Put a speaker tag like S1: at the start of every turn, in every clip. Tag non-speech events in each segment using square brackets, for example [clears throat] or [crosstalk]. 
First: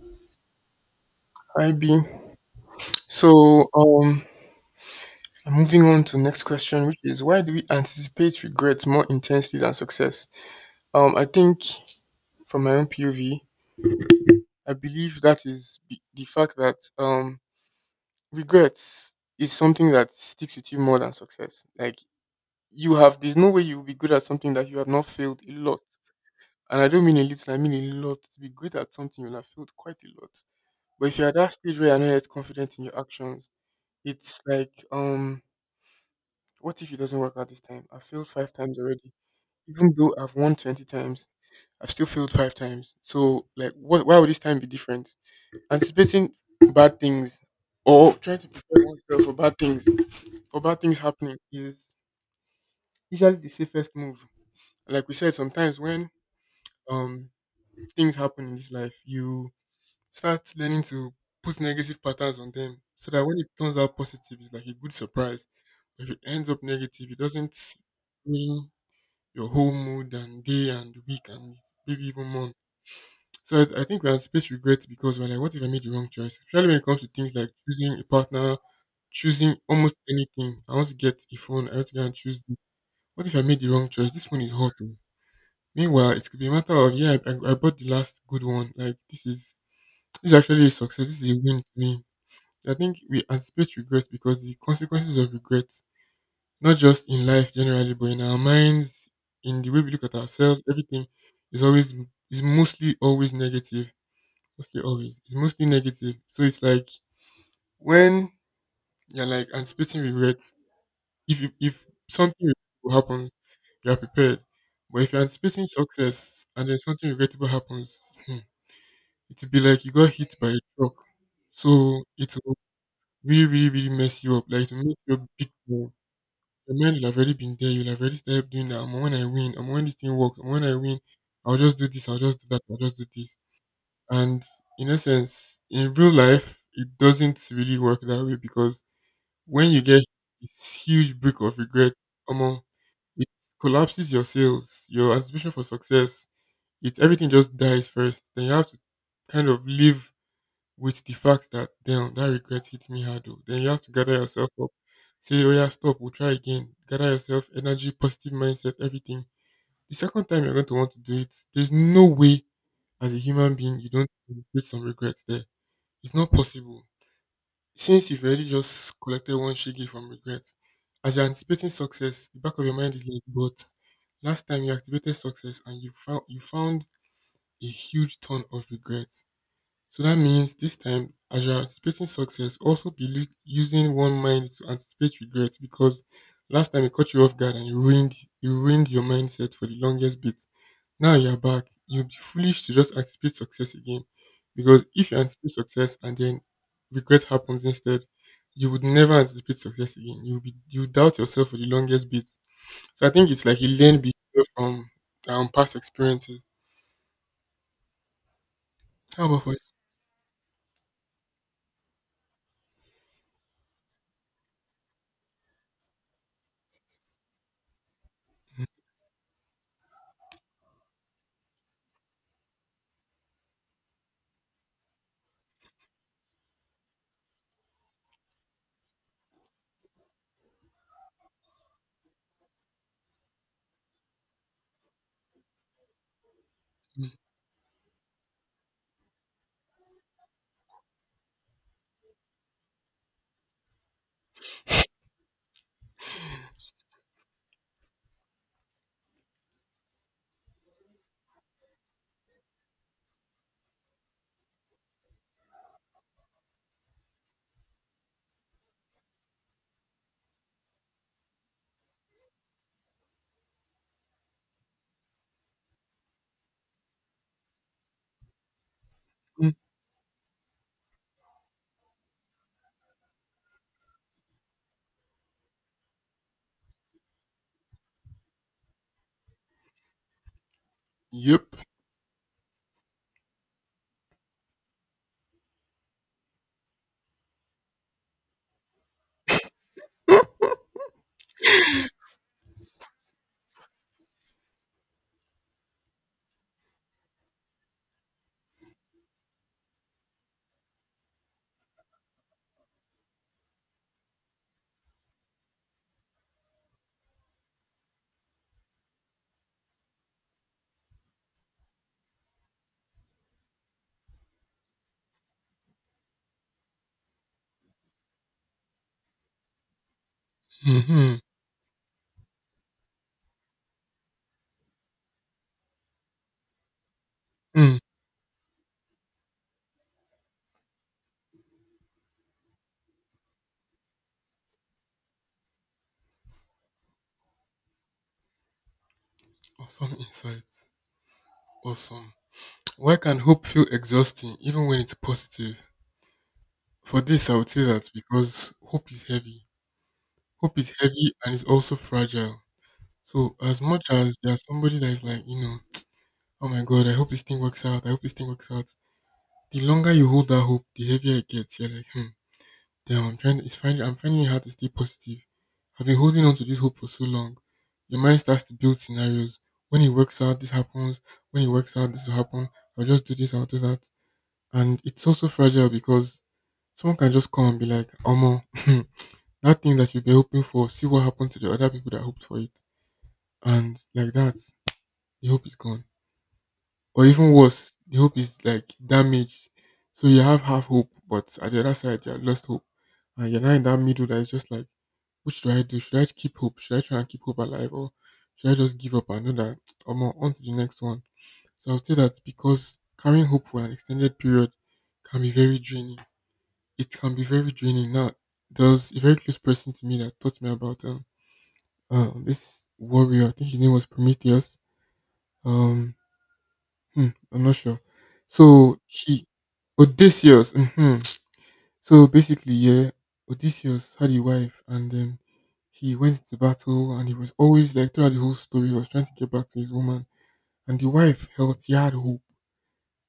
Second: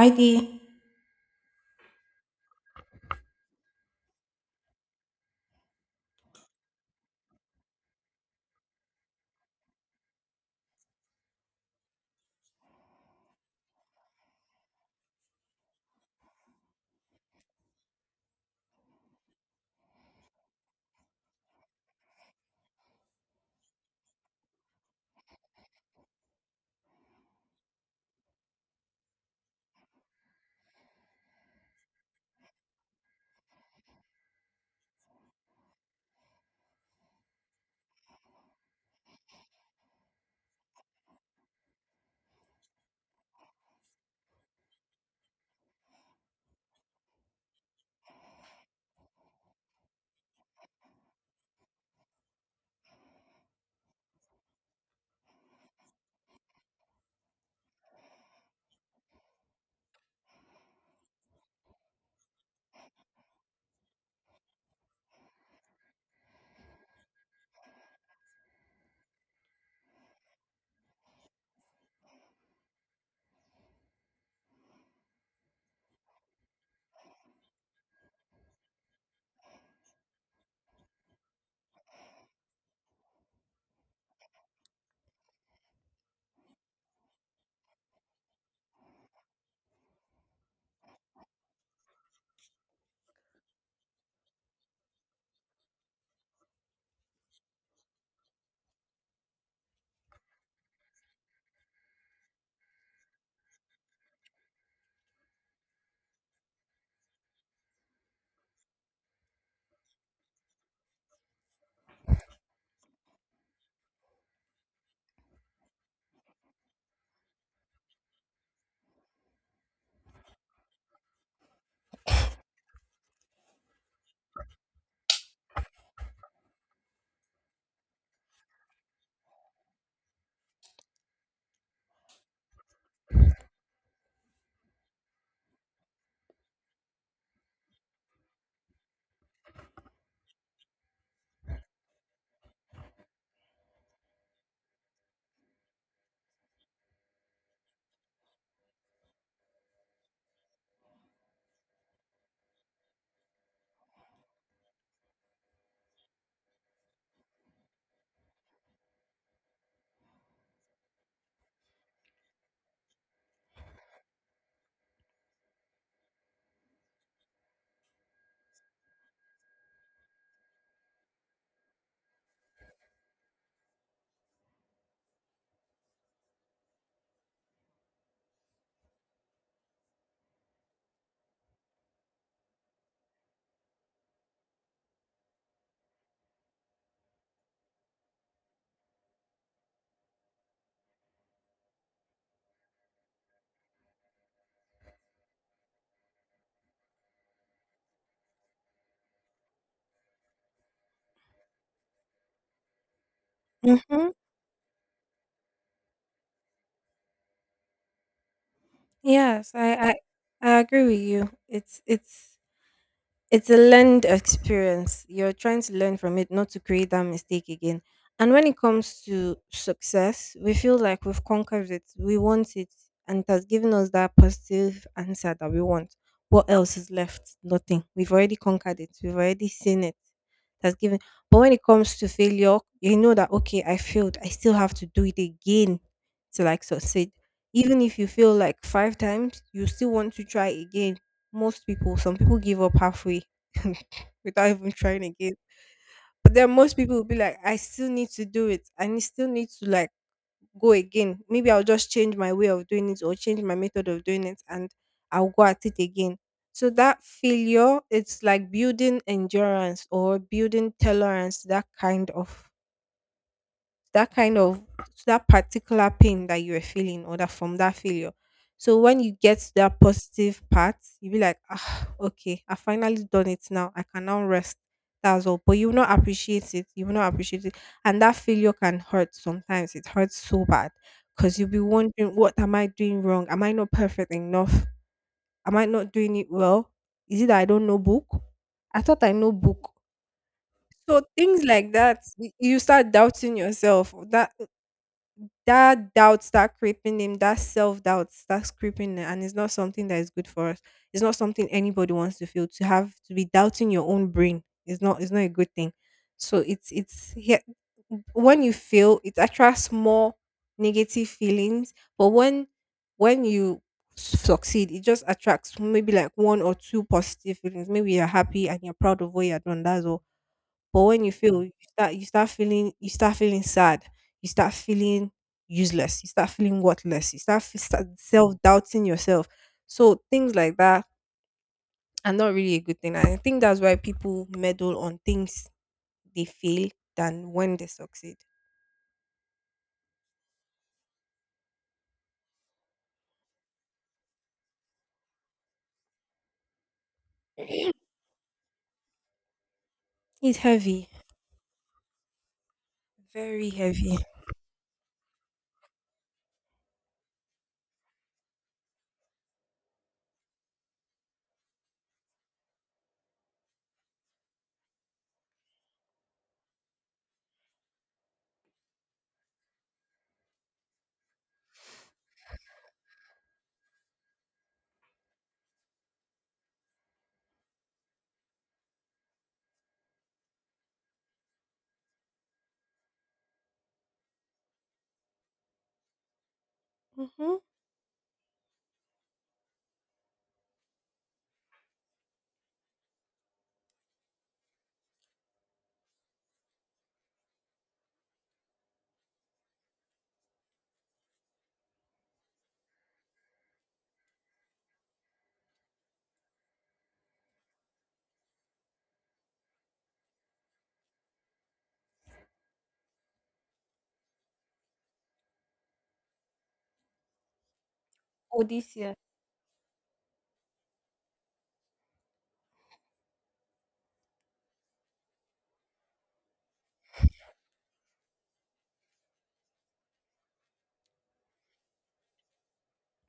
S1: ID.
S2: Ib. So, moving on to next question, which is why do we anticipate regrets more intensely than success? I think from my own POV, I believe that is the fact that regrets is something that sticks with you more than success. Like you have, there's no way you will be good at something that you have not failed a lot. And I don't mean a little, I mean a lot. To be good at something, you'll have failed quite a lot. But if you're at that stage where you're not yet confident in your actions, it's like what if it doesn't work out this time? I've failed five times already. Even though I've won 20 times, I've still failed five times. So, like, what, why would this time be different? Anticipating bad things or trying to prepare oneself for bad things happening is usually the safest move. Like we said, sometimes when um things happen in this life, you start learning to put negative patterns on them so that when it turns out positive, it's like a good surprise. If it ends up negative, it doesn't really your whole mood and day and week and maybe even month. So I think we anticipate regrets because we're like, what if I made the wrong choice? Especially when it comes to things like choosing a partner, choosing almost anything. I want to get a phone. I want to go and choose this. What if I made the wrong choice? This phone is hot. Oh. Meanwhile, it could be a matter of yeah, I bought the last good one. Like this is actually a success. This is a win to me. I think we anticipate regrets because the consequences of regret not just in life generally, but in our minds, in the way we look at ourselves, everything is always is mostly always negative. Mostly always. It's mostly negative. So it's like when you're like anticipating regrets, if something regrettable happens, you are prepared. But if you're anticipating success and then something regrettable happens, hmm, it will be like you got hit by a truck. So it will really, really, really mess you up. Like it will make you a big time. Your mind will have already been there. You'll have already started doing that. And when I win, and when this thing works, and when I win, I'll just do this. I'll just do that. I'll just do this. And in essence, in real life, it doesn't really work that way because when you get this huge break of regret, um, it collapses your sales, your anticipation for success. It everything just dies first. Then you have to kind of live with the fact that damn that regret hit me hard though. Then you have to gather yourself up, say, oh yeah, stop, we'll try again. Gather yourself, energy, positive mindset, everything. The second time you're going to want to do it, there's no way as a human being you don't feel some regrets there. It's not possible. Since you've already just collected one shiggy from regrets, as you're anticipating success, the back of your mind is like, but last time you activated success and you found a huge ton of regrets, so that means this time, as you're anticipating success, also be look, using one mind to anticipate regret because last time it caught you off guard and it ruined your mindset for the longest bit. Now you're back. You'd be foolish to just anticipate success again because if you anticipate success and then regret happens instead, you would never anticipate success again. You'll be you doubt yourself for the longest bit. So I think it's like a learned
S1: Mhm.
S2: behavior from past experiences. How about for
S1: Yes,
S2: you?
S1: I agree with you. It's a learned experience. You're trying to learn from it, not to create that mistake again. And when it comes to success, we feel like we've conquered it. We want it, and it has given us that positive answer that we want. What else is left? Nothing. We've already conquered it. We've already seen it. That's given. But when it comes to failure, you know that okay, I failed. I still have to do it again to like
S2: Mm,
S1: succeed. Even if you fail like five times, you still want to try again most people, some people give up halfway [laughs] without even trying again. But then most people will be like, I still need to do it. I still need to like go again. Maybe I'll just change my way of doing it or change my method of doing it and I'll go at it again. So that failure, it's like building endurance or building tolerance, that kind of that particular pain that you were feeling or that from that failure. So when you get
S2: mm,
S1: to that positive part, you be like, ah, okay, I finally done it now. I can now rest. That's all. But you will not appreciate it. You will not appreciate it. And that failure can hurt sometimes. It hurts so bad. Because you'll
S2: yep.
S1: be wondering, what am I doing wrong? Am I not perfect enough? Am I not doing it well? Is it that I don't know book? I thought I know book. So things like that, you start doubting yourself. That that doubt start creeping in. That self doubt starts creeping in, and it's not something that is good for us. It's not something anybody wants to feel. To have to be doubting your own brain is not, it's not a good thing. So it's here when you feel it attracts more negative feelings, but when you succeed, it just attracts maybe like one or two positive feelings. Maybe you're happy and you're proud of what you're done. That's all but when
S2: Hmm.
S1: you fail, you start feeling sad. You start feeling useless. You start feeling worthless. You start self doubting yourself. So things like that are not really a good thing. And I think that's why people meddle on things they fail than when they succeed.
S2: Awesome insights. Awesome. Why can hope feel exhausting even when it's positive? For this, I would say that
S1: [clears throat]
S2: because hope is heavy.
S1: It's
S2: Hope is
S1: heavy,
S2: heavy and it's also fragile. So,
S1: very
S2: as much
S1: heavy.
S2: as there's somebody that is like, you know, oh my God, I hope this thing works out. I hope this thing works out. The longer you hold that hope, the heavier it gets. You're like, hmm, damn, I'm trying. It's finding. I'm finding it hard to stay positive. I've been holding on to this hope for so long. Your mind starts to build scenarios. When it works out, this happens. When it works out, this will happen. I'll just do this. I'll do that. And it's also fragile because someone can just come and be like, Omo, [laughs] that thing that you've been hoping for, see what happened to the other people that hoped for it. And like that, the hope is gone. Or even
S1: hmm
S2: worse, the hope is like damaged. So you have half hope, but at the other side, you have lost hope. And you're now in that middle that is just like, what should I do? Should I keep hope? Should I try and keep hope alive? Or should I just give up and know that [tsk] I'm on to the next one? So I would say that because carrying hope for an extended period can be very draining, it can be very draining. Now, there was a very close person to me that taught me about this warrior. I think his name was Prometheus. Um, hmm, I'm not sure.
S1: Oh,
S2: So
S1: this year.
S2: he Odysseus. Hmm. So basically, yeah, Odysseus had a wife, and then he went to battle, and he was always like throughout the whole story, he was trying to get back to his woman, and the wife held he had hope.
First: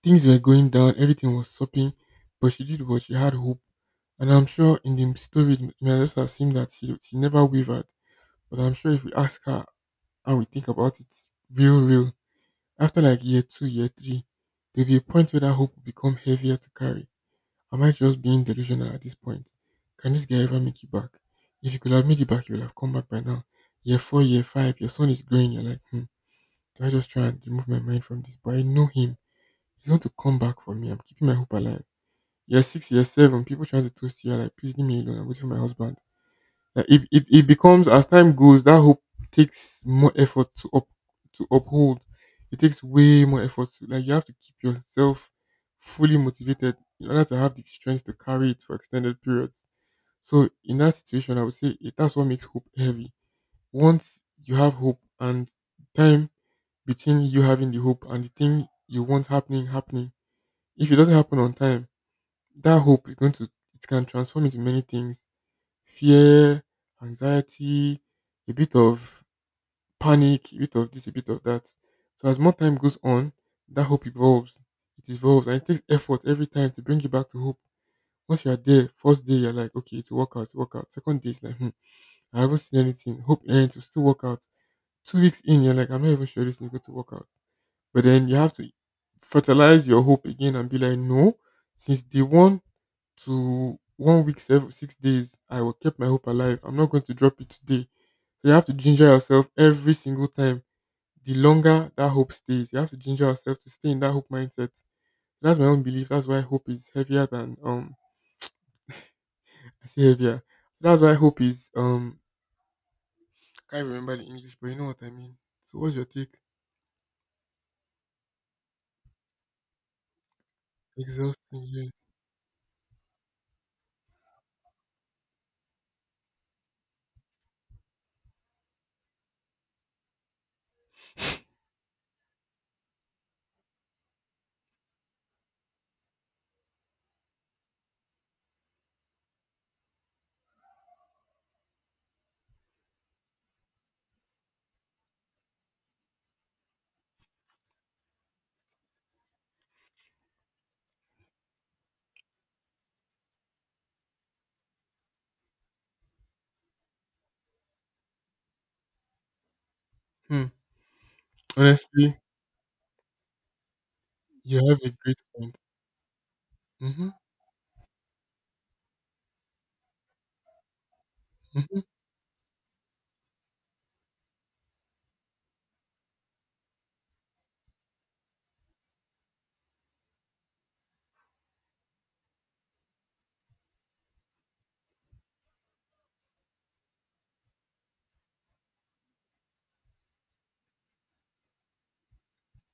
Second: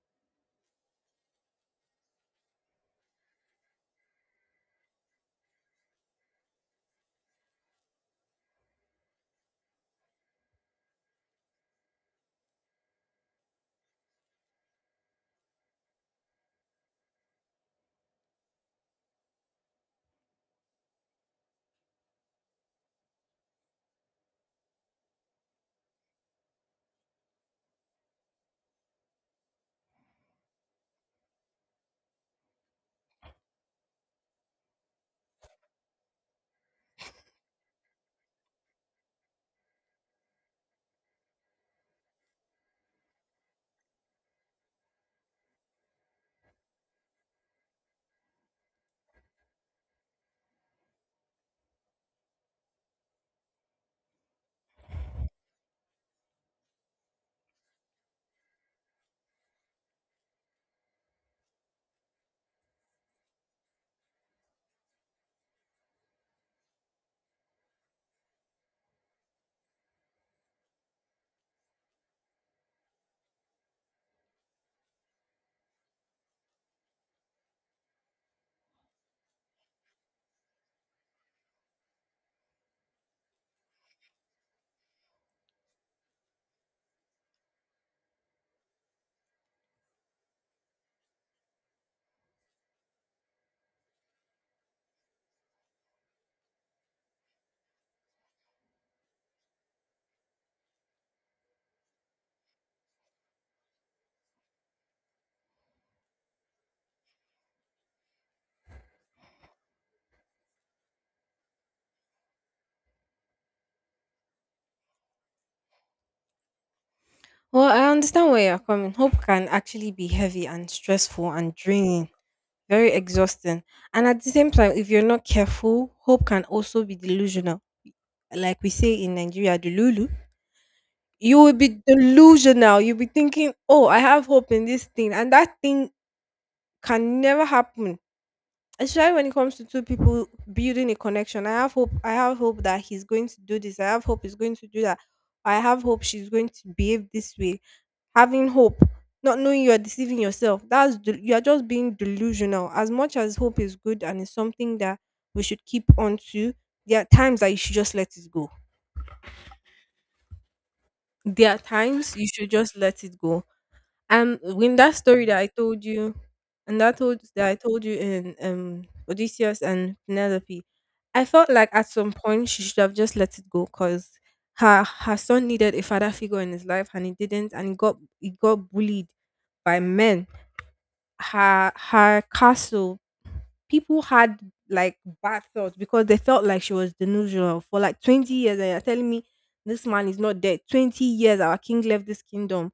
S2: Things were going down, everything was sopping, but she did what she had hope. And I'm sure in the story, it may just have seemed that she never wavered. But I'm sure if we ask her and we think about it real, real, after like year two, year three, there'll be a point where that hope will become heavier to carry. Am I just being delusional at this point? Can this guy ever make it back? If he could have made it back, he would have come back by now. Year four, year five, your son is growing. You're like, hmm, do I just try and remove my mind from this? But I know him. He's going to come back for me. I'm keeping my hope alive. Year six, year seven. People trying to toast you. You're like, please leave me alone. I'm waiting for my husband. Like it becomes as time goes, that hope takes more effort to up to uphold. It takes way more effort. To, like you have to keep yourself fully motivated in order to have the strength to carry it for extended periods. So in that situation, I would say it, that's what makes hope heavy. Once you have hope and time between you having the hope and the thing you want happening happening, if it doesn't happen on time, that hope is going to it can transform into many things, fear, anxiety, a bit of panic, a bit of this, a bit of that. So as more time goes on, that hope evolves. It evolves and it takes effort every time to bring you back to hope. Once you're there, first day you're like okay it's a workout it's work out. Second day it's like hmm, I haven't seen anything, hope ends will still work out. 2 weeks in you're like I'm not even sure this is going to work out. But then you have to fertilize your hope again and be like no, since day one to 1 week, seven, 6 days, I will keep my hope alive. I'm not going to drop it today. So you have to ginger yourself every single time. The longer that hope stays, you have to ginger yourself to stay in that hope mindset. That's my own belief. That's why hope is heavier than I say heavier. So that's why hope is I can't remember the English, but you know what I mean. So what's your take?
S1: Well, I understand where you're coming. Hope can actually be heavy and stressful and
S2: Exhausting, yeah.
S1: draining. Very exhausting. And at the same time, if you're not careful, hope can also be delusional. Like we say in Nigeria, delulu. You will be delusional. You'll be thinking, oh, I have hope in this thing. And that thing can never happen especially when it comes to two people building a connection. I have hope. I have hope that he's going to do this. I have hope he's going to do that. I have hope she's going to behave this way. Having hope, not knowing you are deceiving yourself. You are just being delusional. As much as hope is good and is something that we should keep on to, there are times that you should just let it go.
S2: Hmm.
S1: There are times
S2: Honestly,
S1: you should just let it go. And
S2: you
S1: in
S2: have a
S1: that
S2: great
S1: story that I
S2: point.
S1: told you, and that
S2: Mm-hmm.
S1: told that I told you in Odysseus and Penelope, I felt like
S2: Mm-hmm.
S1: at some point she should have just let it go because her son needed a father figure in his life and he didn't, and he got bullied by men. Her castle people had like bad thoughts because they felt like she was delusional for like 20 years, and you're telling me this man is not dead. 20 years, our king left this kingdom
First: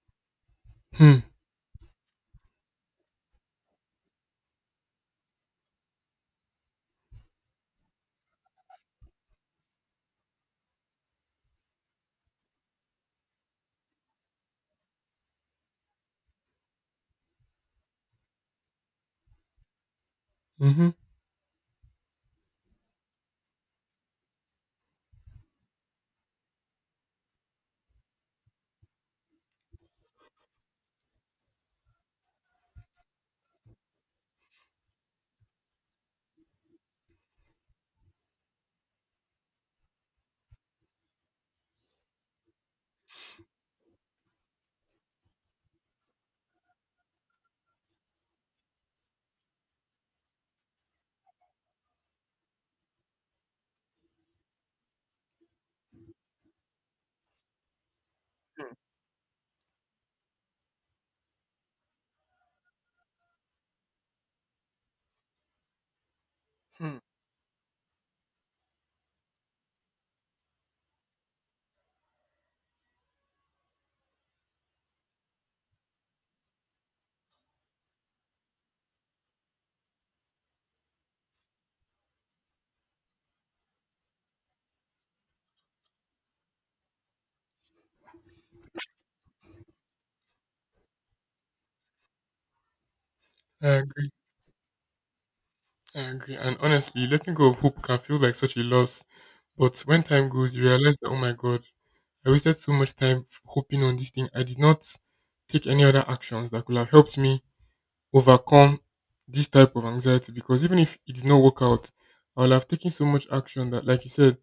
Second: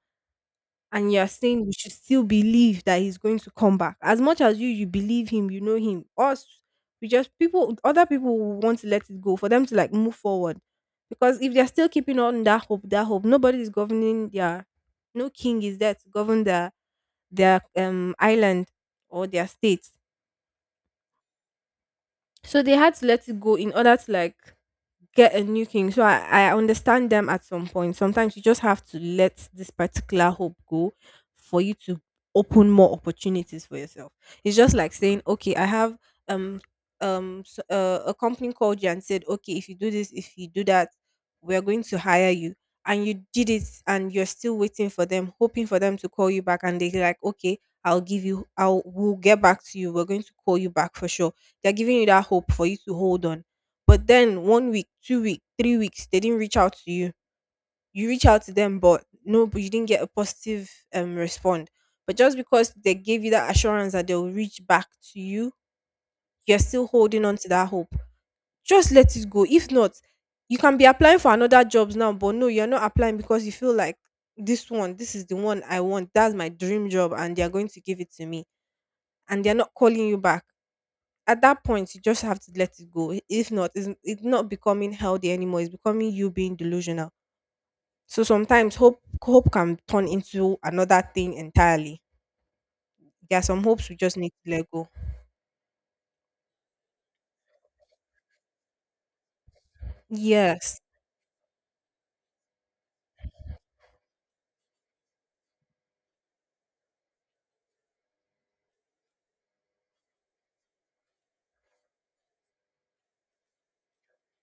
S1: and
S2: Hmm.
S1: you're saying you should still believe that he's going to come back. As much as you believe him, you know him. Us, we just people other people will want to let it go for them to like move forward. Because if they're still keeping on that hope, nobody is governing their no king is there to govern their island or their state.
S2: Mm-hmm.
S1: So they had to let it go in order to like get a new king. So I understand them at some point. Sometimes you just have to let this particular hope go for you to open more opportunities for yourself. It's just like saying, okay, I have um a company called you and said, okay, if you do this, if you do that, we are going to hire you. And you did it, and you're still waiting for them, hoping for them to call you back. And they're like, okay, I'll give you, I'll, we'll get back to you. We're going to call you back for sure. They're giving you that hope for you to hold on but then 1 week, 2 week, 3 weeks, they didn't reach out to you. You reach out to them, but no, but you didn't get a positive respond. But just because they gave you that assurance that they'll reach back to you, you're still
S2: Hmm.
S1: holding on to that hope. Just let it go. If not, you can be applying for another jobs now, but no, you're not applying because you feel like this one, this is the one I want. That's my dream job, and they're going to give it to me. And they're not calling you back at that point you just have to let it go if not it's not becoming healthy anymore, it's becoming you being delusional. So sometimes hope can turn into another thing entirely. There are some
S2: I
S1: hopes we
S2: agree.
S1: just need to let go.
S2: I agree. And honestly, letting go of hope can feel like such a loss. But when time goes, you
S1: Yes.
S2: realize that, oh my God, I wasted so much time hoping on this thing. I did not take any other actions that could have helped me overcome this type of anxiety because even if it did not work out, I would have taken so much action that, like you said,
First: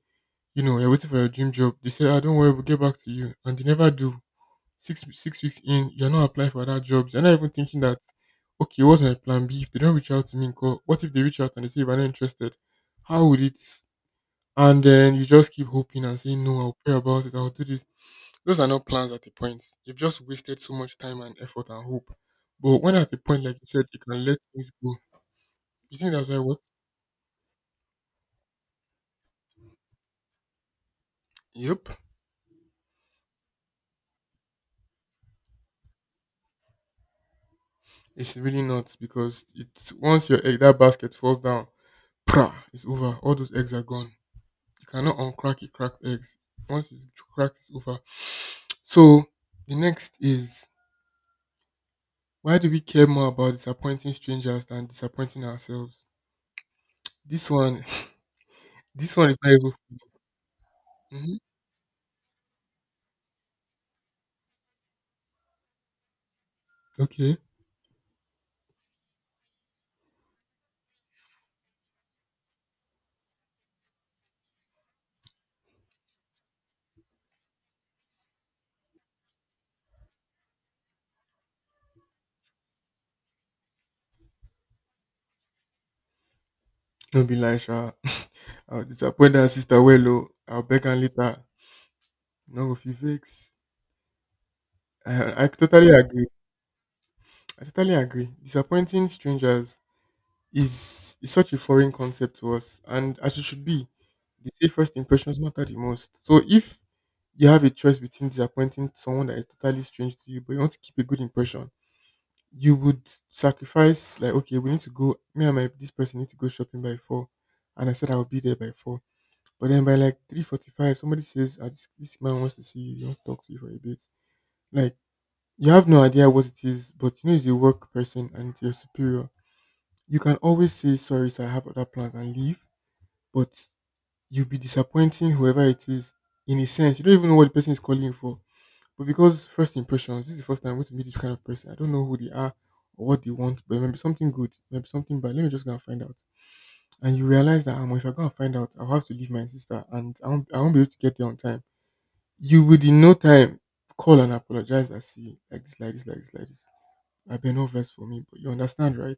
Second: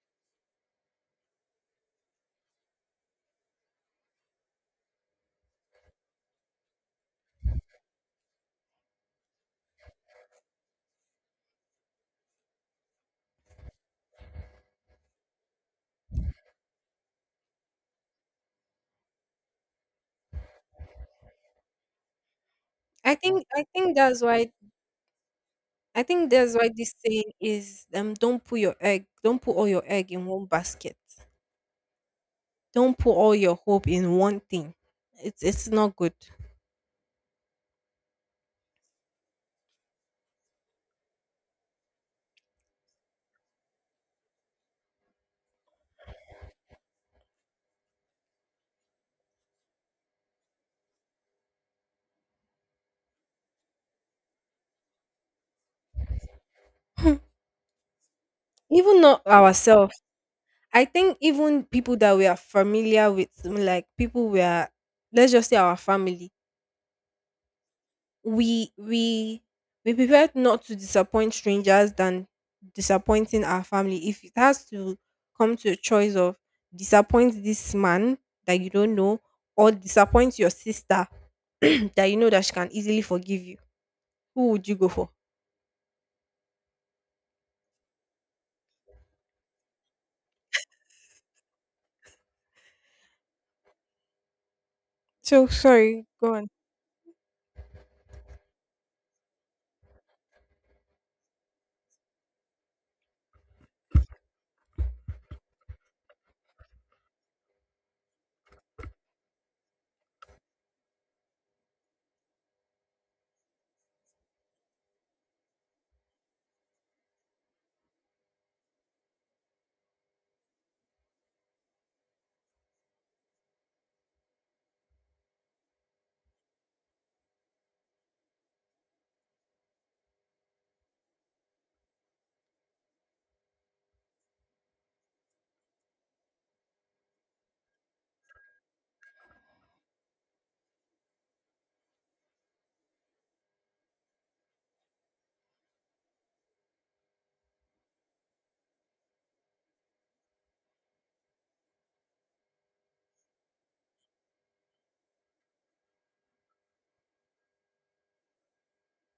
S2: you know, you're waiting for your dream job. They say, I don't worry, we'll get back to you. And they never do. Six weeks in, you're not applying for other jobs. You're not even thinking that, okay, what's my plan B? If they don't reach out to me, call. What if they reach out and they say if I'm not interested? How would it? And then you just keep hoping and saying no. I'll pray about it. I'll do this. Those are not plans at the point. You've just wasted so much time and effort and hope. But when at
S1: I
S2: the point,
S1: think
S2: like you
S1: I
S2: said,
S1: think
S2: you
S1: that's
S2: can let
S1: why
S2: things go. You
S1: I
S2: think that's
S1: think
S2: why
S1: that's
S2: what?
S1: why this saying is don't put all your egg in one basket.
S2: Yep,
S1: Don't put all your hope in one thing. It's not good. [laughs]
S2: it's really not because it's once your egg that basket falls down, pra, it's over. All those eggs are gone. You cannot uncrack a cracked eggs. Once it's cracked, it's over. So the next is, why do we care more about disappointing strangers than disappointing ourselves?
S1: Hmm.
S2: This one, [laughs]
S1: Even
S2: this
S1: not
S2: one is not even.
S1: ourselves. I think
S2: Mhm.
S1: even people that we are familiar with, like people we are, let's just say our family,
S2: Okay,
S1: we we we prefer not to disappoint strangers than disappointing our family. If it has to come to a choice of disappoint this man that you don't know or disappoint your sister [clears throat] that you know that she can easily forgive you, who would you go for?
S2: don't be lying, Sha. [laughs] I'll disappoint that sister well, oh. I'll beg her later. No, if you vex, I
S1: So
S2: totally
S1: sorry,
S2: agree.
S1: go on.
S2: I totally agree. Disappointing strangers is such a foreign concept to us, and as it should be. They say first impressions matter the most. So if you have a choice between disappointing someone that is totally strange to you, but you want to keep a good impression, you would sacrifice like, okay, we need to go. Me and my this person need to go shopping by 4, and I said I will be there by 4. But then by like 3:45, somebody says, ah, this, "This man wants to see you. He wants to talk to you for a bit." Like, you have no idea what it is, but you know he's a work person and it's your superior. You can always say, sorry, sir, I have other plans and leave, but you'll be disappointing whoever it is in a sense. You don't even know what the person is calling you for. But because first impressions, this is the first time I'm going to meet this kind of person. I don't know who they are or what they want, but maybe something good, maybe something bad. Let me just go and find out. And you realize that, if I go and find out, I'll have to leave my sister, and I won't be able to get there on time. You would in no time call and apologize and see, like this, like this, like this, like this. I've been no verse for me, but you understand, right?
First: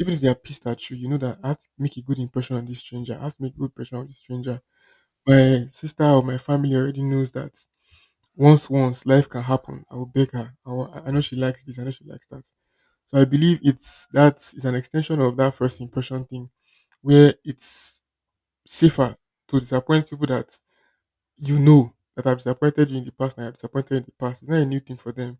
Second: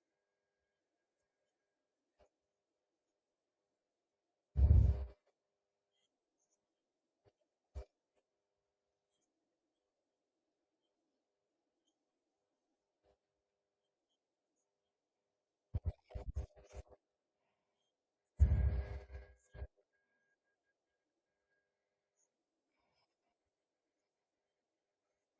S2: Even if they are pissed at you, you know that I have to make a good impression on this stranger. I have to make a good impression on this stranger. My sister or my family already knows that once life can happen. I will beg her. I, will, I know she likes this. I know she likes that. So I believe it's that is an extension of that first impression thing, where it's safer to disappoint people that you know that have disappointed you in the past and have disappointed you in the past. It's not a new thing for them.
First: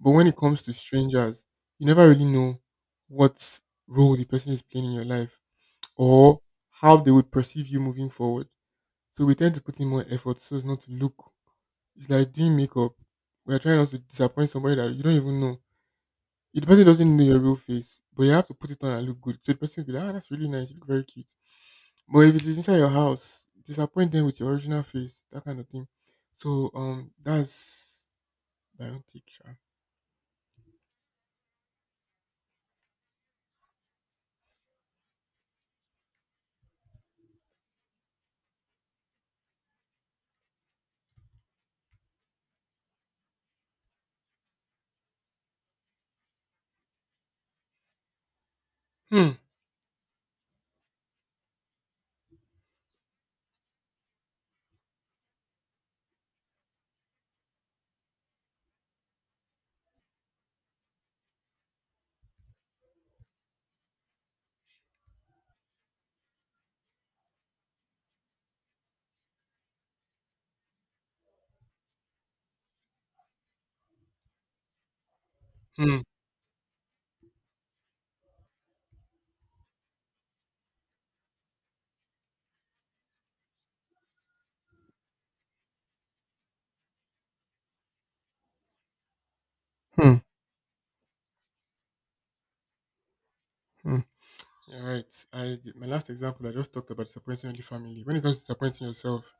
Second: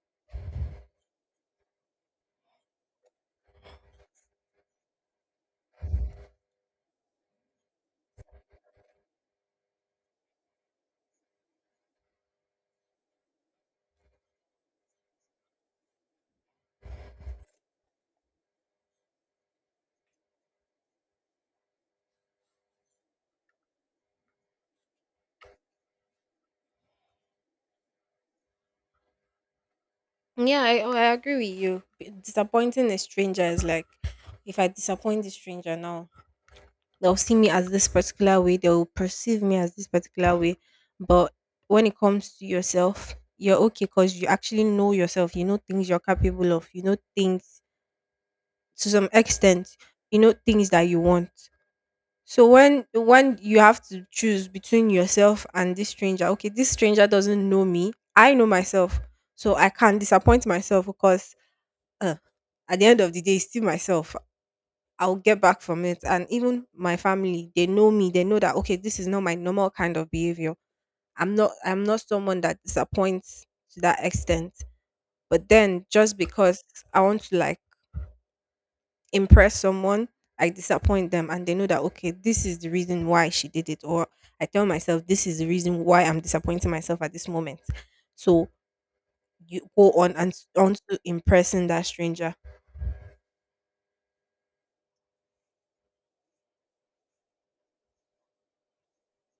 S2: But when it comes to strangers, you never really know what role the person is playing in your life, or how they would perceive you moving forward. So we tend to put in more effort so as not to look. It's like doing makeup. We're trying not to disappoint somebody that you don't even know. If the person doesn't know your real face, but you have to put it on and look good. So the person will be like, ah, that's really nice. You look very cute. But if it is inside your house, disappoint them with your original face, that kind of thing. So that's my own take, Sha.
S1: Yeah, I agree with you. Disappointing a stranger is like if I disappoint the stranger now, they'll see me as this particular way, they'll perceive me as this particular way. But when it comes to yourself, you're okay because you actually know yourself. You know things you're capable of. You know things to some
S2: Hmm.
S1: extent. You know things that you want. So when you have to choose between yourself and this stranger, okay, this stranger doesn't know me. I know myself, so I can't disappoint myself because uh, at the end of the day, it's still myself. I'll get back from it. And even my family, they know me. They know that okay, this is not my normal kind of behavior. I'm not someone that disappoints to that extent. But then
S2: Hmm.
S1: just because I want to like impress someone, I disappoint them and they know that okay, this is the reason why she did it or I tell myself this is the reason why I'm disappointing myself at this moment. So you go on
S2: Hmm.
S1: and on to impressing that stranger.
S2: Hmm. Yeah, right. My last example, I just talked about disappointing the family. When it comes to disappointing yourself,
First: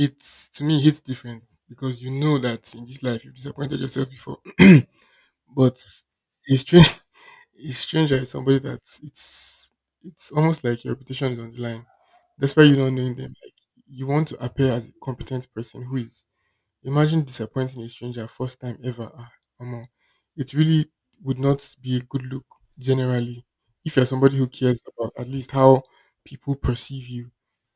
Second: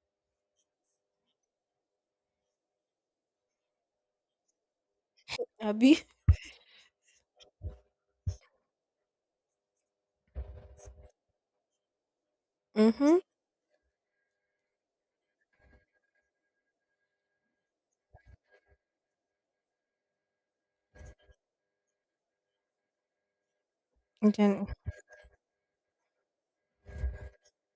S2: it's, to me, it hits different because you know that in this life you've disappointed yourself before. [clears throat] But
S1: Abby.
S2: a strange [laughs] a stranger is somebody that it's almost like your reputation is on the line. That's why you don't knowing
S1: Mm-hmm.
S2: them. Like, you want to appear as a competent person who is. Imagine disappointing a stranger first time ever. Ah, omo, it really would not be a good look generally. If you're somebody who
S1: Jen.
S2: cares about at least how people perceive you,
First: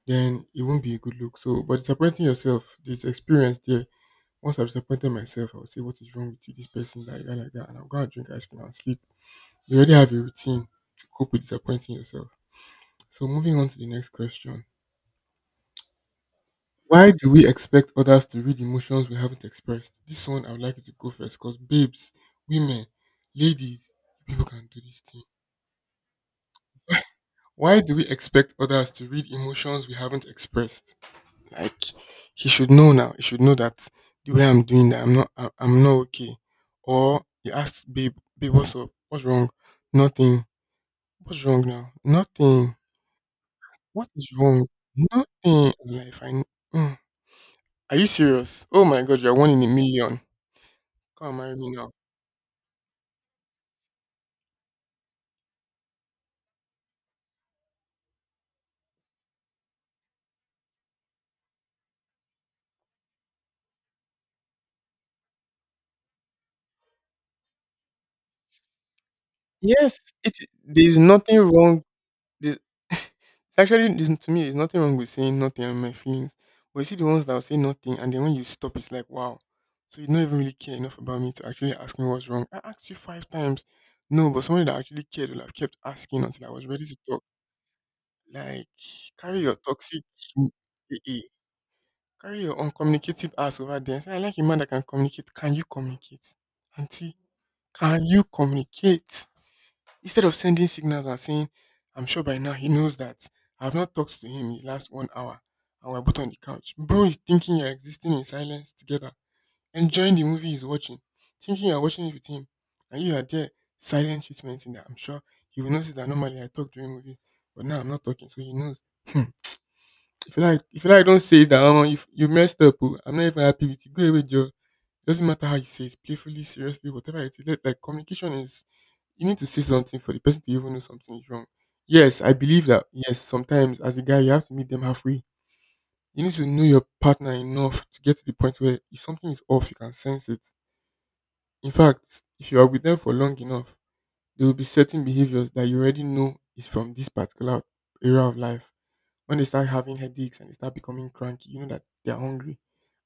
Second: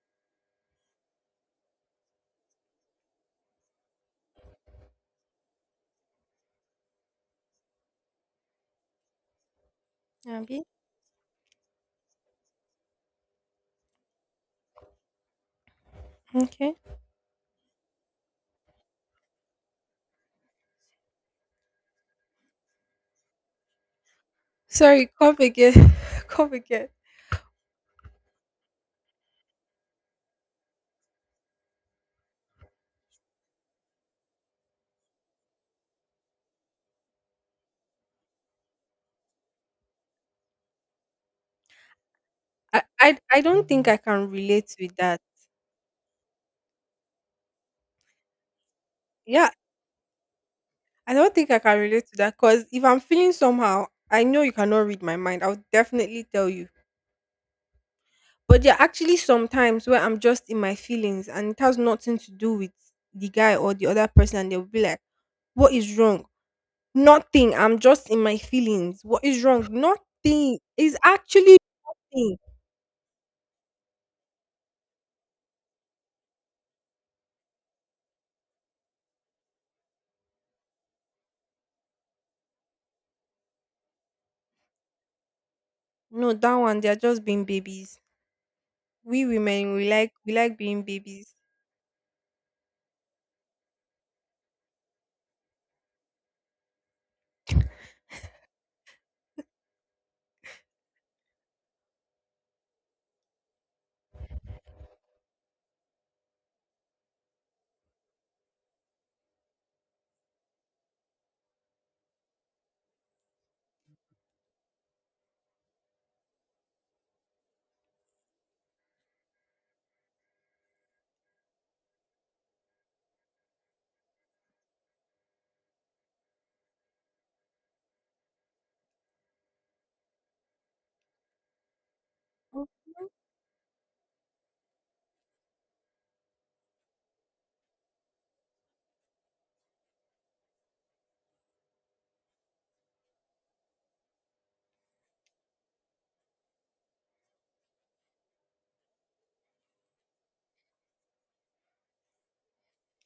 S2: then it won't be a good look. So, but disappointing yourself, there's experience there. Once I've disappointed myself, I'll say, "What is wrong with you? This person, like that, like that." And I'm going to drink ice cream and sleep. You already have a
S1: Abby.
S2: routine to cope with disappointing yourself. So, moving on to the next question.
S1: Okay.
S2: Why do we expect others to read emotions we haven't expressed? This one, I would like you to go first because babes, women, ladies, you people can do this
S1: Sorry,
S2: thing.
S1: come again. [laughs] Come again.
S2: Why do we expect others to read emotions we haven't expressed? Like, he should know now. He should know that the way I'm doing that, I'm not okay. Or you ask, babe, babe, what's up? What's wrong? Nothing. What's wrong now? Nothing.
S1: I don't think I
S2: What is
S1: can
S2: wrong?
S1: relate with that.
S2: Nothing. Life. I. Mm. Are you serious? Oh my God, you're one
S1: Yeah,
S2: in a million.
S1: I
S2: Come
S1: don't
S2: and
S1: think
S2: marry
S1: I
S2: me
S1: can
S2: now.
S1: relate to that because if I'm feeling somehow, I know you cannot read my mind. I'll definitely tell you. But there are actually some times where I'm just in my feelings and it has nothing to do with the guy or the other person. And they'll be like, "What is wrong? Nothing. I'm just in my feelings. What is wrong?
S2: Yes, it
S1: Nothing."
S2: there's
S1: Is
S2: nothing
S1: actually
S2: wrong.
S1: nothing.
S2: The, [laughs] actually, to me, there's nothing wrong with saying nothing and my feelings. But you see the ones that will say nothing, and then when you stop, it's like, wow. So you don't even really care enough about me to actually ask me what's wrong. I asked you five times. No, but somebody that actually cared will have kept asking
S1: No,
S2: until I
S1: that
S2: was
S1: one,
S2: ready
S1: they're
S2: to talk.
S1: just being babies.
S2: Like,
S1: We
S2: carry your
S1: women,
S2: toxic,
S1: we
S2: mm,
S1: like being
S2: eh, eh,
S1: babies.
S2: carry your uncommunicative ass over there, and say I like a man that can communicate. Can you communicate, auntie? Can you communicate? Instead of sending signals and saying, I'm sure by now he knows that I've not talked to him in the last 1 hour and we're both on the couch. Bro is thinking you're existing in silence together, enjoying the movie he's watching, thinking you're watching it with him, and you are there, silent treatment in that. I'm sure he will notice that normally I talk during movies, but now I'm not talking, so he knows. Hmm. If you like, don't say that, Mama. You messed up, oh. I'm not even happy with you. Go away, Joe. Doesn't matter how you say it, playfully, seriously, whatever it is. Let, like, communication is, you need to say something for the person to even know something is wrong. Yes, I believe
S1: Oh,
S2: that. Yes, sometimes as a guy, you have to meet them halfway. You need to know your partner enough to get to the point where if something is off, you can sense it. In fact, if you are with them for long enough, there will be certain behaviors that you already know is from this particular era of life. When they start having headaches and they start becoming cranky, you know that they are hungry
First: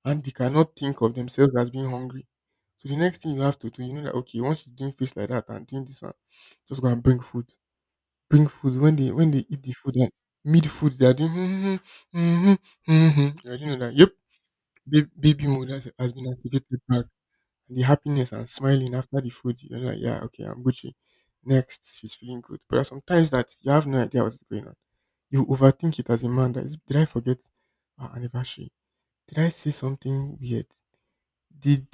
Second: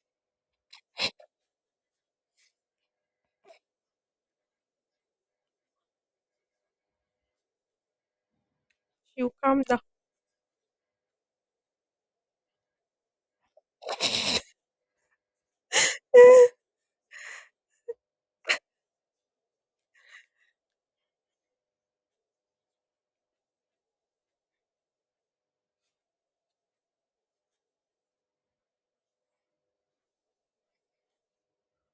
S2: and they cannot think of themselves as being hungry. So the next thing you have to do, you know that, okay, once she's doing face like that and doing this one, just go and bring food when
S1: you
S2: they eat
S1: calm
S2: the
S1: down.
S2: food, and mid food they are doing mm-hmm, mm-hmm, mm-hmm. You already know that. Yep, baby mode has been
S1: [laughs]
S2: activated back. The happiness and smiling after the food, you're like, yeah, okay, I'm Gucci. Next, she's feeling good. But there are sometimes that you have no idea what's going on. You overthink it as a man. That is, did I forget our anniversary? Did I say something weird? Did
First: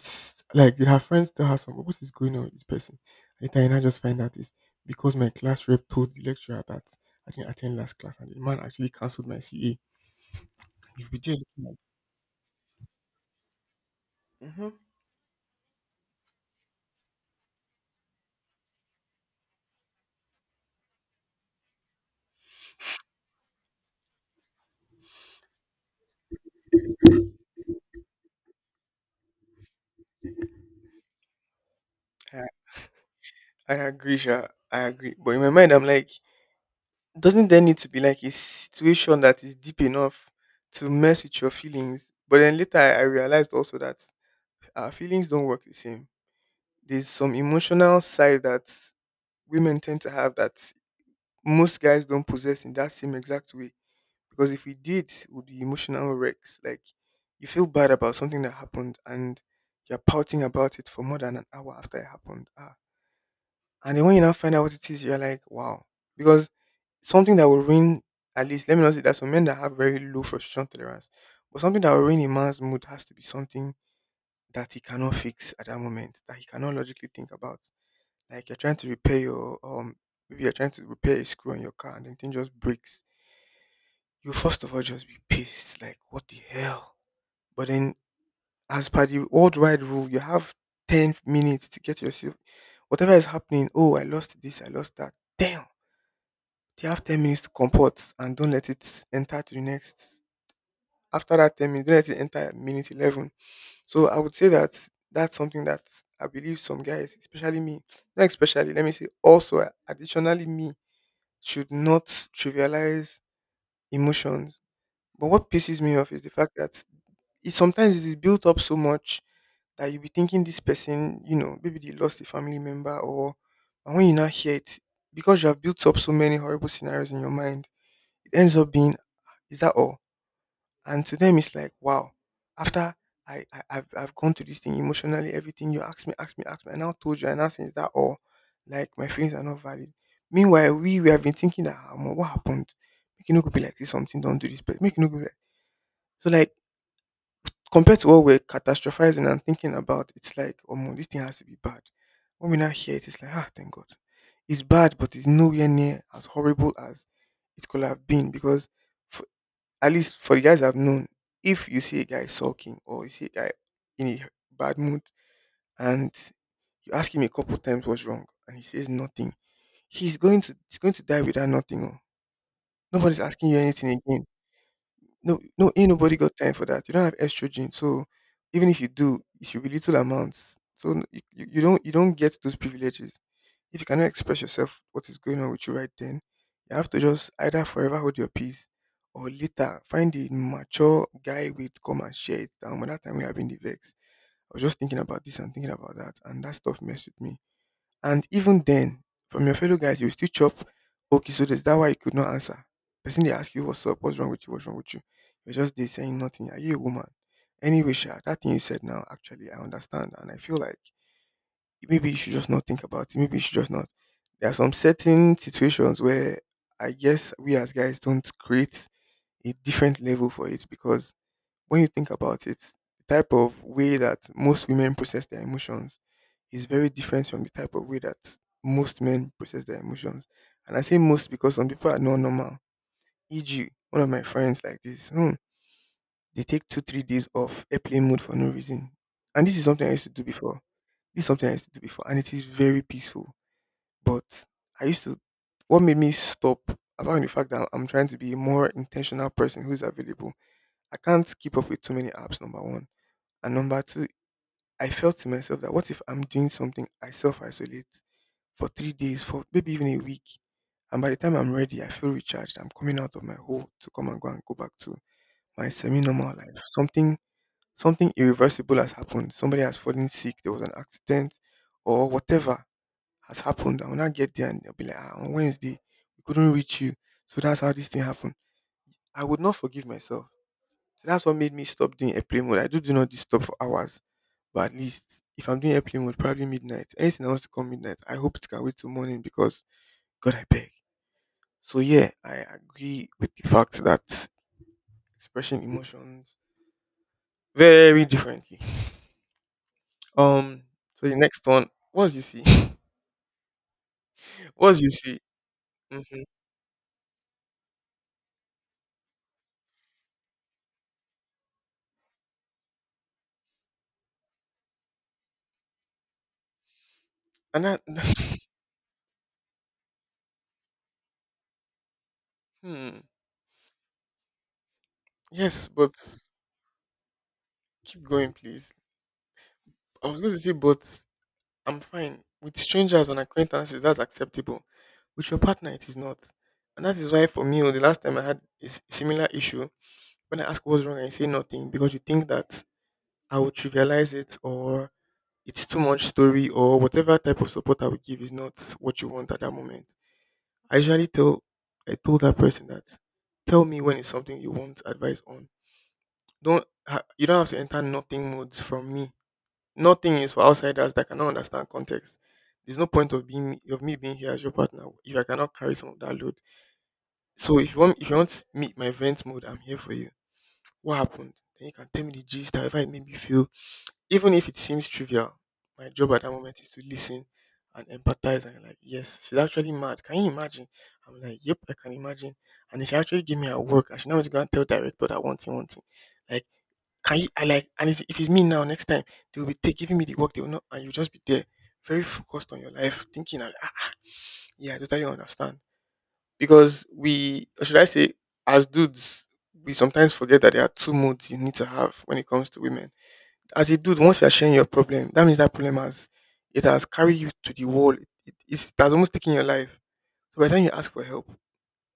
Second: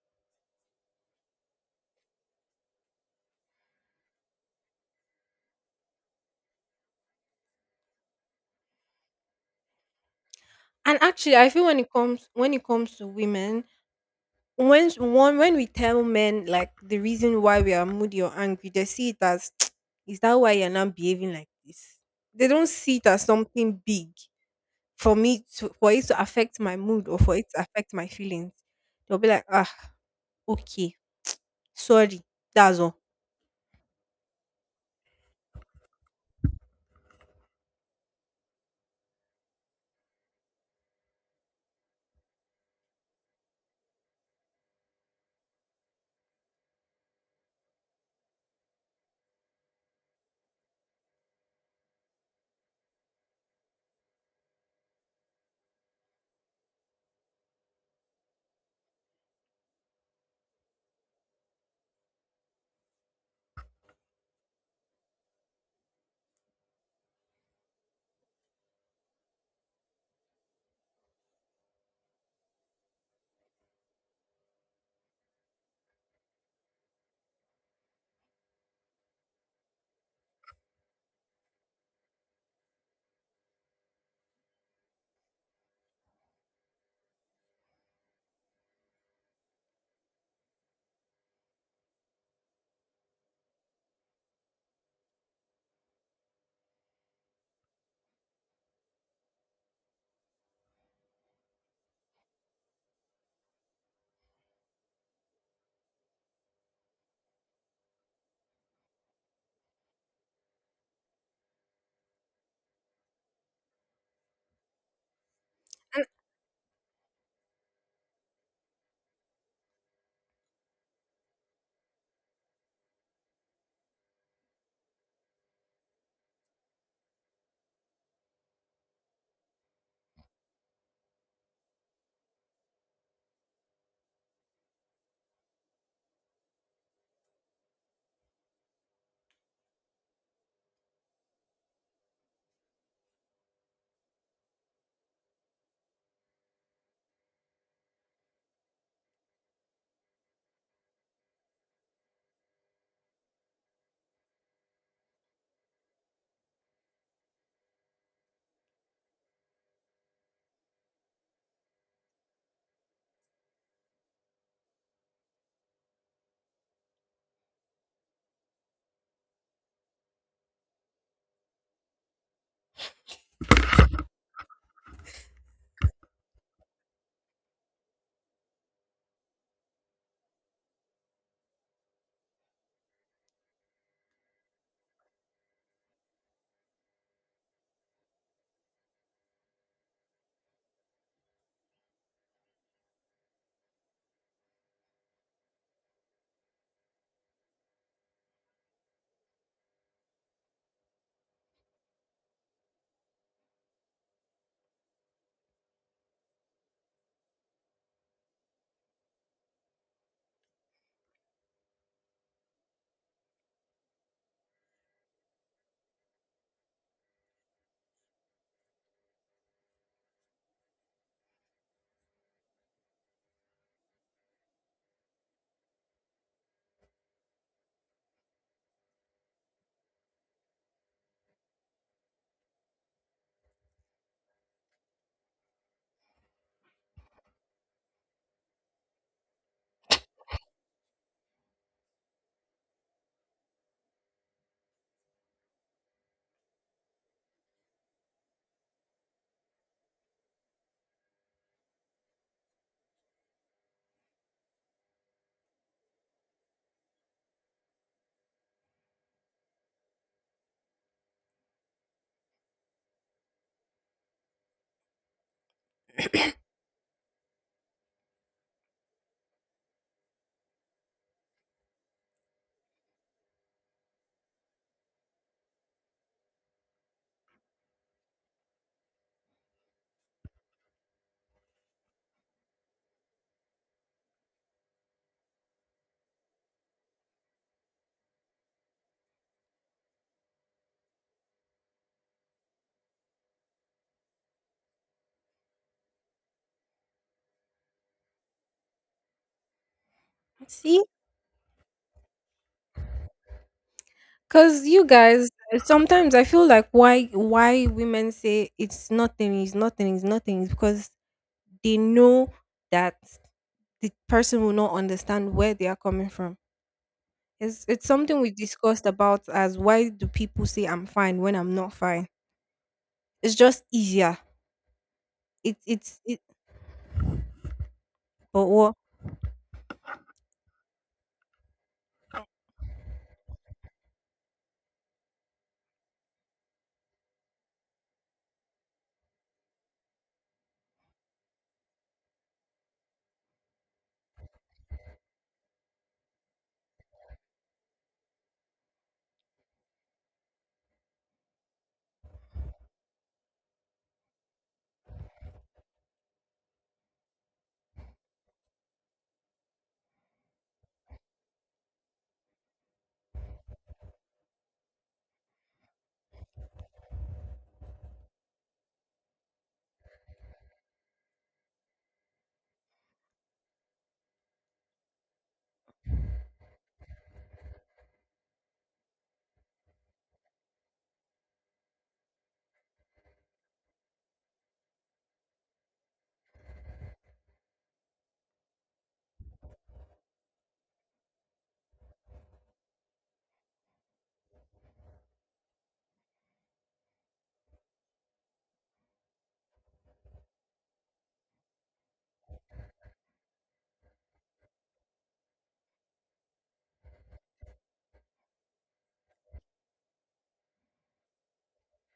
S2: like, did her friends tell her something? What is going on with this person? Later, and I just find out is because my class rep told the lecturer that I didn't attend last class, and the man actually cancelled my CA.
S1: And
S2: You'll be there
S1: actually, I feel
S2: looking at,
S1: when it comes to women,
S2: hmm.
S1: when one when we tell men like the reason why we are moody or angry, they see it as [tsk] is that why you're not behaving like this. They don't see it as something big for me to for it to affect my mood or for it to affect my feelings. They'll be like, ah, okay, sorry,
S2: I,
S1: that's all.
S2: I agree, Sha. I agree. But in my mind, I'm like, doesn't there need to be like a situation that is deep enough to mess with your feelings? But then later, I realized also that our feelings don't work the same. There's some emotional side that women tend to have that most guys don't possess in that same exact way. Because if we did, we'd be emotional wrecks. Like, you feel bad about something that happened and you're pouting about it for more than an hour after it happened. Ah. And then when you now find out what it is, you're like, wow. Because something that will ruin, at least let me not say that, some men that have very low frustration tolerance. But something that will ruin a man's mood has to be something that he cannot fix at that moment, that he cannot logically think about. Like you're trying to repair your maybe you're trying to repair a screw on your car and then thing just breaks you first of all just be pissed, like what the hell. But then, as per the old wide rule, you have 10 minutes to get yourself. Whatever is happening, oh, I lost this, I lost that. Damn, you have 10 minutes to comport and don't let it enter to the next. After that 10 minutes, don't let it enter at minute 11. So I would say that that's something that I believe some guys, especially me, not especially, let me say, also additionally me, should not trivialize emotions. But what pisses me
S1: And
S2: off is the fact that it sometimes it is built up so much that you'll be thinking this person, you know, maybe they lost a family member or and when you now hear it, because you have built up so many horrible scenarios in your mind, it ends up being, is that all? And to them it's like, wow, after I've gone through this thing emotionally, everything you asked me, and now told you, and now saying is that all? Like my feelings are not valid. Meanwhile, we have been thinking that, "Ah, omo, what happened? Make you no go be like this something, don't do this, but make you no go be like so like" compared to what we're catastrophizing and thinking about, it's like, oh, this thing has to be bad. When we now hear it, it's like, ah, thank God. It's bad, but it's nowhere near as horrible as it could have been because, for, at least for the guys I've known, if you see a guy sulking or you see a guy in a bad mood and you ask him a couple times what's wrong and he says nothing, he's going to die without nothing. Oh. Nobody's asking you anything again, no, no, ain't nobody got time for that. You don't have estrogen, so even if you do, it should be little amounts. So you don't you don't get those privileges if you cannot express yourself. What is going on with you right then? You have to just either forever hold your peace, or later find a mature guy with come and share it down. When that time we have been the vex, I was just thinking about this and thinking about that, and that stuff messed with me. And even then, from your fellow guys, you still chop. Okay, so that's that why you could not answer? Person they ask you what's up, what's wrong with you, what's wrong with you. You're just there saying nothing. Are you a woman? Anyway, Sha, that thing you said now, actually, I understand. And I feel like maybe you should just not think about it. Maybe you should just not. There are some certain situations where I guess we as guys don't create a different level for it because when you think about it, the type of way that most women process their emotions is very different from the type of way that most men process their emotions. And I say most because some people are not normal. E.g., one of my friends like this, hmm, they take two, 3 days off airplane mode for no reason. And this is something I used to do before. This is something I used to do before, and it is very peaceful. But I used to, what made me stop, apart from the fact that I'm trying to be a more intentional person who's available, I can't keep up with too many apps, number one. And number two, I felt to myself that what if I'm doing something, I self isolate for 3 days, for maybe even a week. And by the time I'm ready, I feel recharged. I'm coming out of my hole to come and go back to my semi normal life. Something irreversible has happened. Somebody has fallen sick, there was an accident, or whatever has happened. I will not get there and they'll be like, ah, on Wednesday, we couldn't reach you. So that's how this thing happened. I would not forgive myself. So that's what made me stop doing airplane mode. I do do not disturb for hours, but at least if I'm doing airplane mode, probably midnight. Anything else to come midnight, I hope it can wait till morning because God, I beg. So yeah, I agree with the fact that expressing emotions very differently. Um,
S1: see,
S2: so the next one, what's you see, [laughs]
S1: because
S2: what's
S1: you
S2: you see,
S1: guys eh,
S2: hmm
S1: sometimes I feel like why women say it's nothing is because they know that the person will not understand where they are coming from.
S2: and that,
S1: It's something we
S2: [laughs]
S1: discussed about as why do people say I'm fine when I'm not fine?
S2: hmm,
S1: It's just easier. It
S2: yes, but
S1: it's it
S2: keep going,
S1: But
S2: please.
S1: what?
S2: I was going to say, but I'm fine. With strangers and acquaintances, that's acceptable. With your partner, it is not. And that is why, for me, oh, the last time I had a similar issue, when I ask what's wrong and you say nothing, because you think that I will trivialize it or it's too much story or whatever type of support I will give is not what you want at that moment. I usually tell, I told that person that, tell me when it's something you want advice on. Don't, ha- you don't have to enter nothing modes from me. Nothing is for outsiders that cannot understand context. There's no point of being of me being here as your partner if I cannot carry some of that load. So if you want me my vent mode, I'm here for you. What happened? Then you can tell me the gist, however it made me feel. Even if it seems trivial, my job at that moment is to listen and empathize and like, yes, she's actually mad. Can you imagine? I'm like, yep, I can imagine. And then she actually gave me her work and she now is gonna tell director that one thing, one thing. Like can you? I like, and it's, if it's me now, next time they will be take, giving me the work. They will not, and you just be there, very focused on your life, thinking. And, ah, yeah, I totally understand. Because we, or should I say, as dudes, we sometimes forget that there are two modes you need to have when it comes to women. As a dude, once you are sharing your problem, that means that problem has it has carried you to the wall. It has almost taken your life. So by the time you ask for help,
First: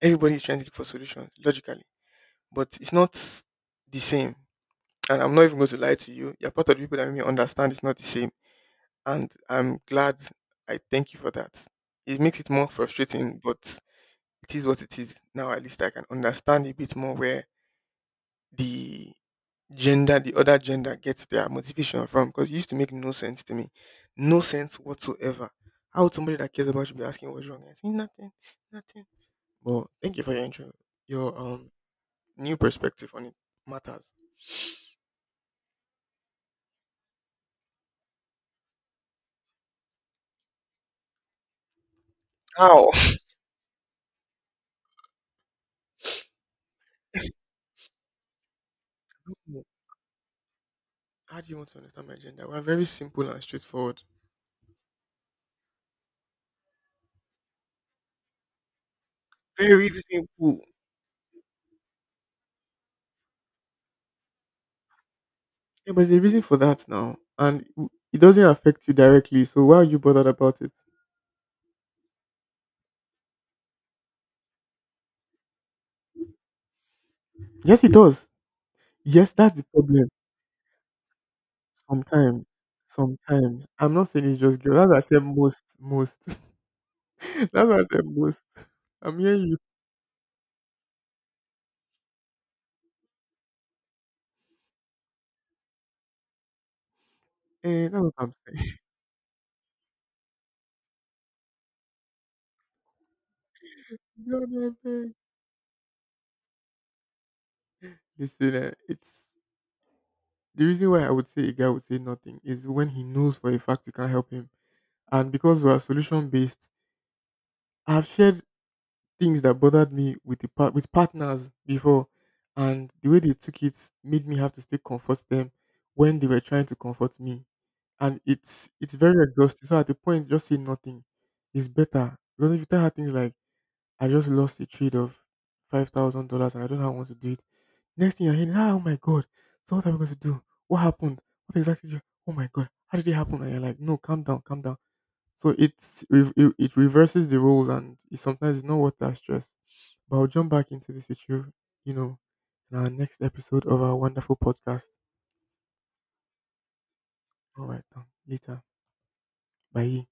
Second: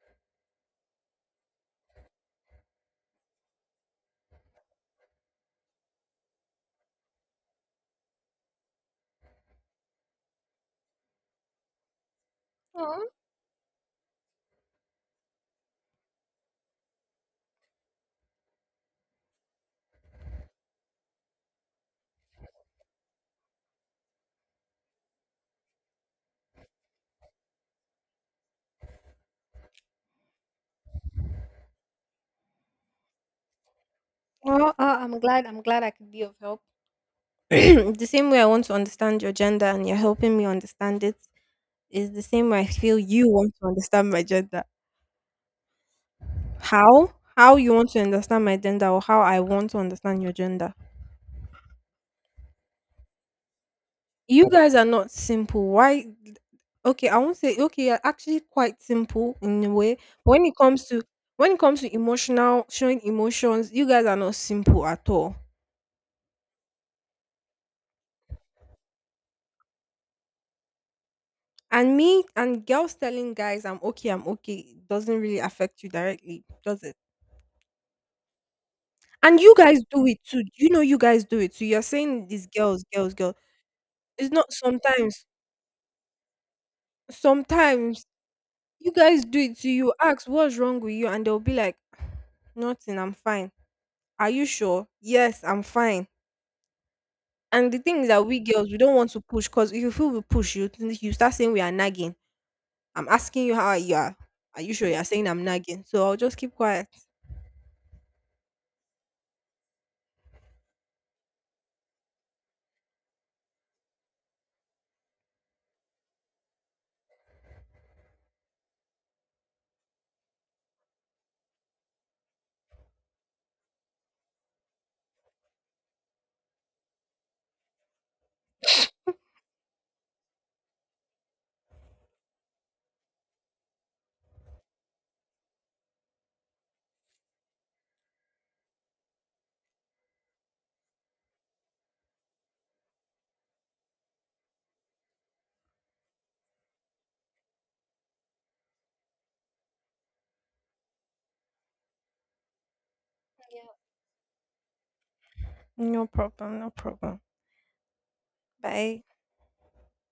S2: everybody is trying to look for solutions logically, but it's not the same. And I'm not even going to lie to you. You're part of the people that make me understand it's not the same. And I'm glad I thank you for that. It makes it more frustrating, but it is what it is. Now at least I can understand a bit more where the gender, the other gender gets their motivation from because it used to make no sense to me. No sense whatsoever. How would somebody that cares about you be asking what's wrong? I say nothing, nothing. But thank you for your intro. Your new perspective on it matters.
S1: Oh, I'm glad. I'm glad I could be of help. [clears throat] The same way I want to understand your gender and you're helping me understand it is the same way I
S2: How?
S1: feel you want to understand my gender. How? How you want to understand my gender or how I
S2: [laughs]
S1: want to understand your gender?
S2: How do you want to understand my gender? We're very simple and straightforward.
S1: You guys are not simple. Why? Okay, I won't say okay. You're actually quite simple in a
S2: Very
S1: way.
S2: really
S1: But when it
S2: simple.
S1: comes to when it comes to emotional showing emotions, you guys are not simple at all.
S2: Yeah, but there's a reason for that now. And it doesn't affect you directly. So why are you bothered about it?
S1: And me and girls telling guys I'm okay doesn't really affect you directly, does it?
S2: Yes, it does. Yes,
S1: And you
S2: that's the
S1: guys do
S2: problem.
S1: it too. You know you guys do it too. You're saying
S2: Sometimes.
S1: these girls, girls, girls.
S2: Sometimes. I'm not saying
S1: It's
S2: it's
S1: not
S2: just girls. That's what I said
S1: sometimes,
S2: most. Most. [laughs] That's what I said
S1: sometimes
S2: most.
S1: you
S2: I'm
S1: guys do
S2: hearing you.
S1: it too. You ask what's wrong with you and they'll be like, nothing, I'm fine. Are you sure? Yes, I'm fine. And the
S2: Eh,
S1: thing
S2: that's
S1: is
S2: what
S1: that
S2: I'm
S1: we girls
S2: saying.
S1: we don't want to push because if you feel we push you, you start saying we are nagging. I'm asking you how you are.
S2: [laughs] God,
S1: Are
S2: I
S1: you sure you're
S2: beg.
S1: saying I'm nagging? So I'll just keep quiet.
S2: Listen, eh, it's the reason why I would say a guy would say nothing is when he knows for a fact you can't help him. And because we are solution based, I've shared things that bothered me with the part with partners before, and the way they took it made me have to still comfort them when they were trying to comfort me, and it's very exhausting. So at the point, just say nothing is better because if you tell her things like, "I just lost a trade of $5,000 and I don't know how I want to do it," next thing you're hearing, "Ah," "Oh my god, so what are we going to do? What happened? What exactly? Did you, oh my god, how did it happen?" And you're like, "No, calm down, calm down." So it reverses the roles and it's sometimes it's not worth that stress. But I'll jump back into this with you, you know, in our next episode
S1: Yeah.
S2: of our wonderful podcast.
S1: No problem. No problem.
S2: All right, then. Later.
S1: Bye.
S2: Bye.